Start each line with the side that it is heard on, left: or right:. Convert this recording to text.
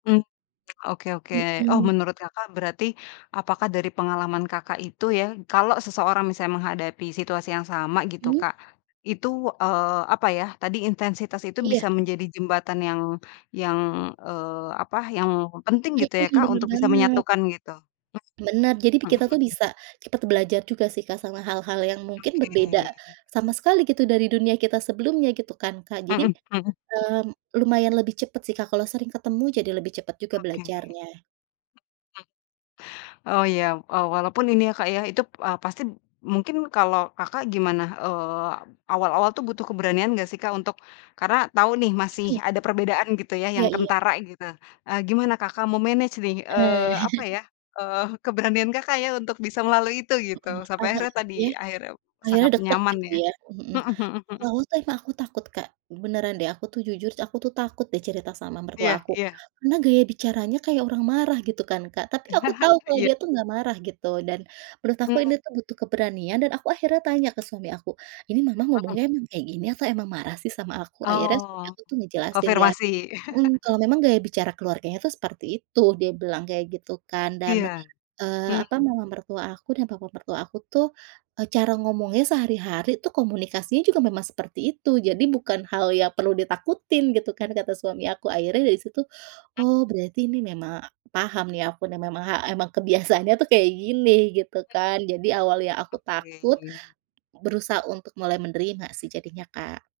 left: Mmm, oke oke. Oh,
right: Mhm.
left: menurut Kakak berarti apakah dari pengalaman Kakak itu ya, kalau seseorang, misalnya menghadapi situasi yang sama, gitu,
right: Mmm.
left: Kak. Itu, eee, apa ya, tadi intensitas itu
right: Iya.
left: bisa menjadi jembatan yang yang, eee, apa, yang penting
right: Mhm.
left: gitu ya, Kak?
right: Bener
left: Untuk bisa
right: banget.
left: menyatukan gitu.
right: Benar. Jadi bi
left: Mhm
right: kita tuh
left: mhm.
right: bisa, cepet belajar juga sih, Kak, sama hal-hal yang mungkin berbeda
left: Oke.
right: sama sekali gitu dari dunia kita sebelumnya gitu kan, Kak?
left: Mhm
right: Jadi,
left: mhm. Mhm.
right: mmm, lumayan lebih cepat sih, Kak. Kalau sering ketemu, jadi lebih cepat juga
left: Oke. Mhm.
right: belajarnya.
left: Oh, ya. Oh, walaupun ini ya, Kak, ya, itu, eee, pasti mungkin kalau Kakak gimana? Eee, awal-awal tuh butuh keberanian nggak sih, Kak? Untuk karena tahu nih masih
right: Mhm.
left: ada perbedaan, gitu ya?
right: Iya
left: Yang
right: iya.
left: kentara, gitu. Eee, gimana Kakak me-manage nih?
right: Eh.
left: Eee, apa ya? Eee, keberanian Kakak ya? Untuk bisa melalui itu, gitu?
right: Mhm.
left: Sampai
right: Aha,
left: akhirnya tadi,
right: ya.
left: akhirnya
right: Akhirnya
left: sangat
right: deket,
left: nyaman,
right: gitu
left: ya?
right: ya? Mmm, mhm.
left: Mhm mhm
right: Di
left: mhm.
right: awal tuh emang aku takut, Kak. Beneran deh, aku tuh jujur aku tuh takut deh cerita sama mertua
left: Iya
right: aku.
left: iya.
right: Karena gaya bicaranya kayak orang marah, gitu kan, Kak. Tapi aku tahu kalau
left: Iya.
right: dia tuh nggak marah, gitu. Dan menurut aku
left: Oh.
right: ini tuh butuh keberanian dan aku akhirnya tanya ke suami aku, “Ini Mama
left: Mhm.
right: ngomongnya emang kayak gini, atau emang marah sih sama aku?” Akhirnya suami
left: Oh.
right: aku tuh ngejelasin. Dia
left: Konfirmasi?
right: mhm. Kalau memang gaya bicara keluarganya tuh seperti itu. Dia bilang kayak gitu, kan. Dan,
left: Iya.
right: eee, apa,
left: Mmm.
right: Mama mertua aku dan Papa mertua aku tuh, eee, cara ngomongnya sehari-hari tuh, komunikasinya juga memang seperti itu. Jadi bukan hal yang perlu ditakutin, gitu kan, kata suami aku. Akhirnya dari situ,
left: [unintelligible]
right: oh berarti ini memang, paham nih aku dan memang ha emang kebiasaannya tuh kayak gini, gitu
left: Mmm.
right: kan? Jadi awalnya aku takut,
left: Oke.
right: berusaha untuk mulai menerima sih jadinya, Kak.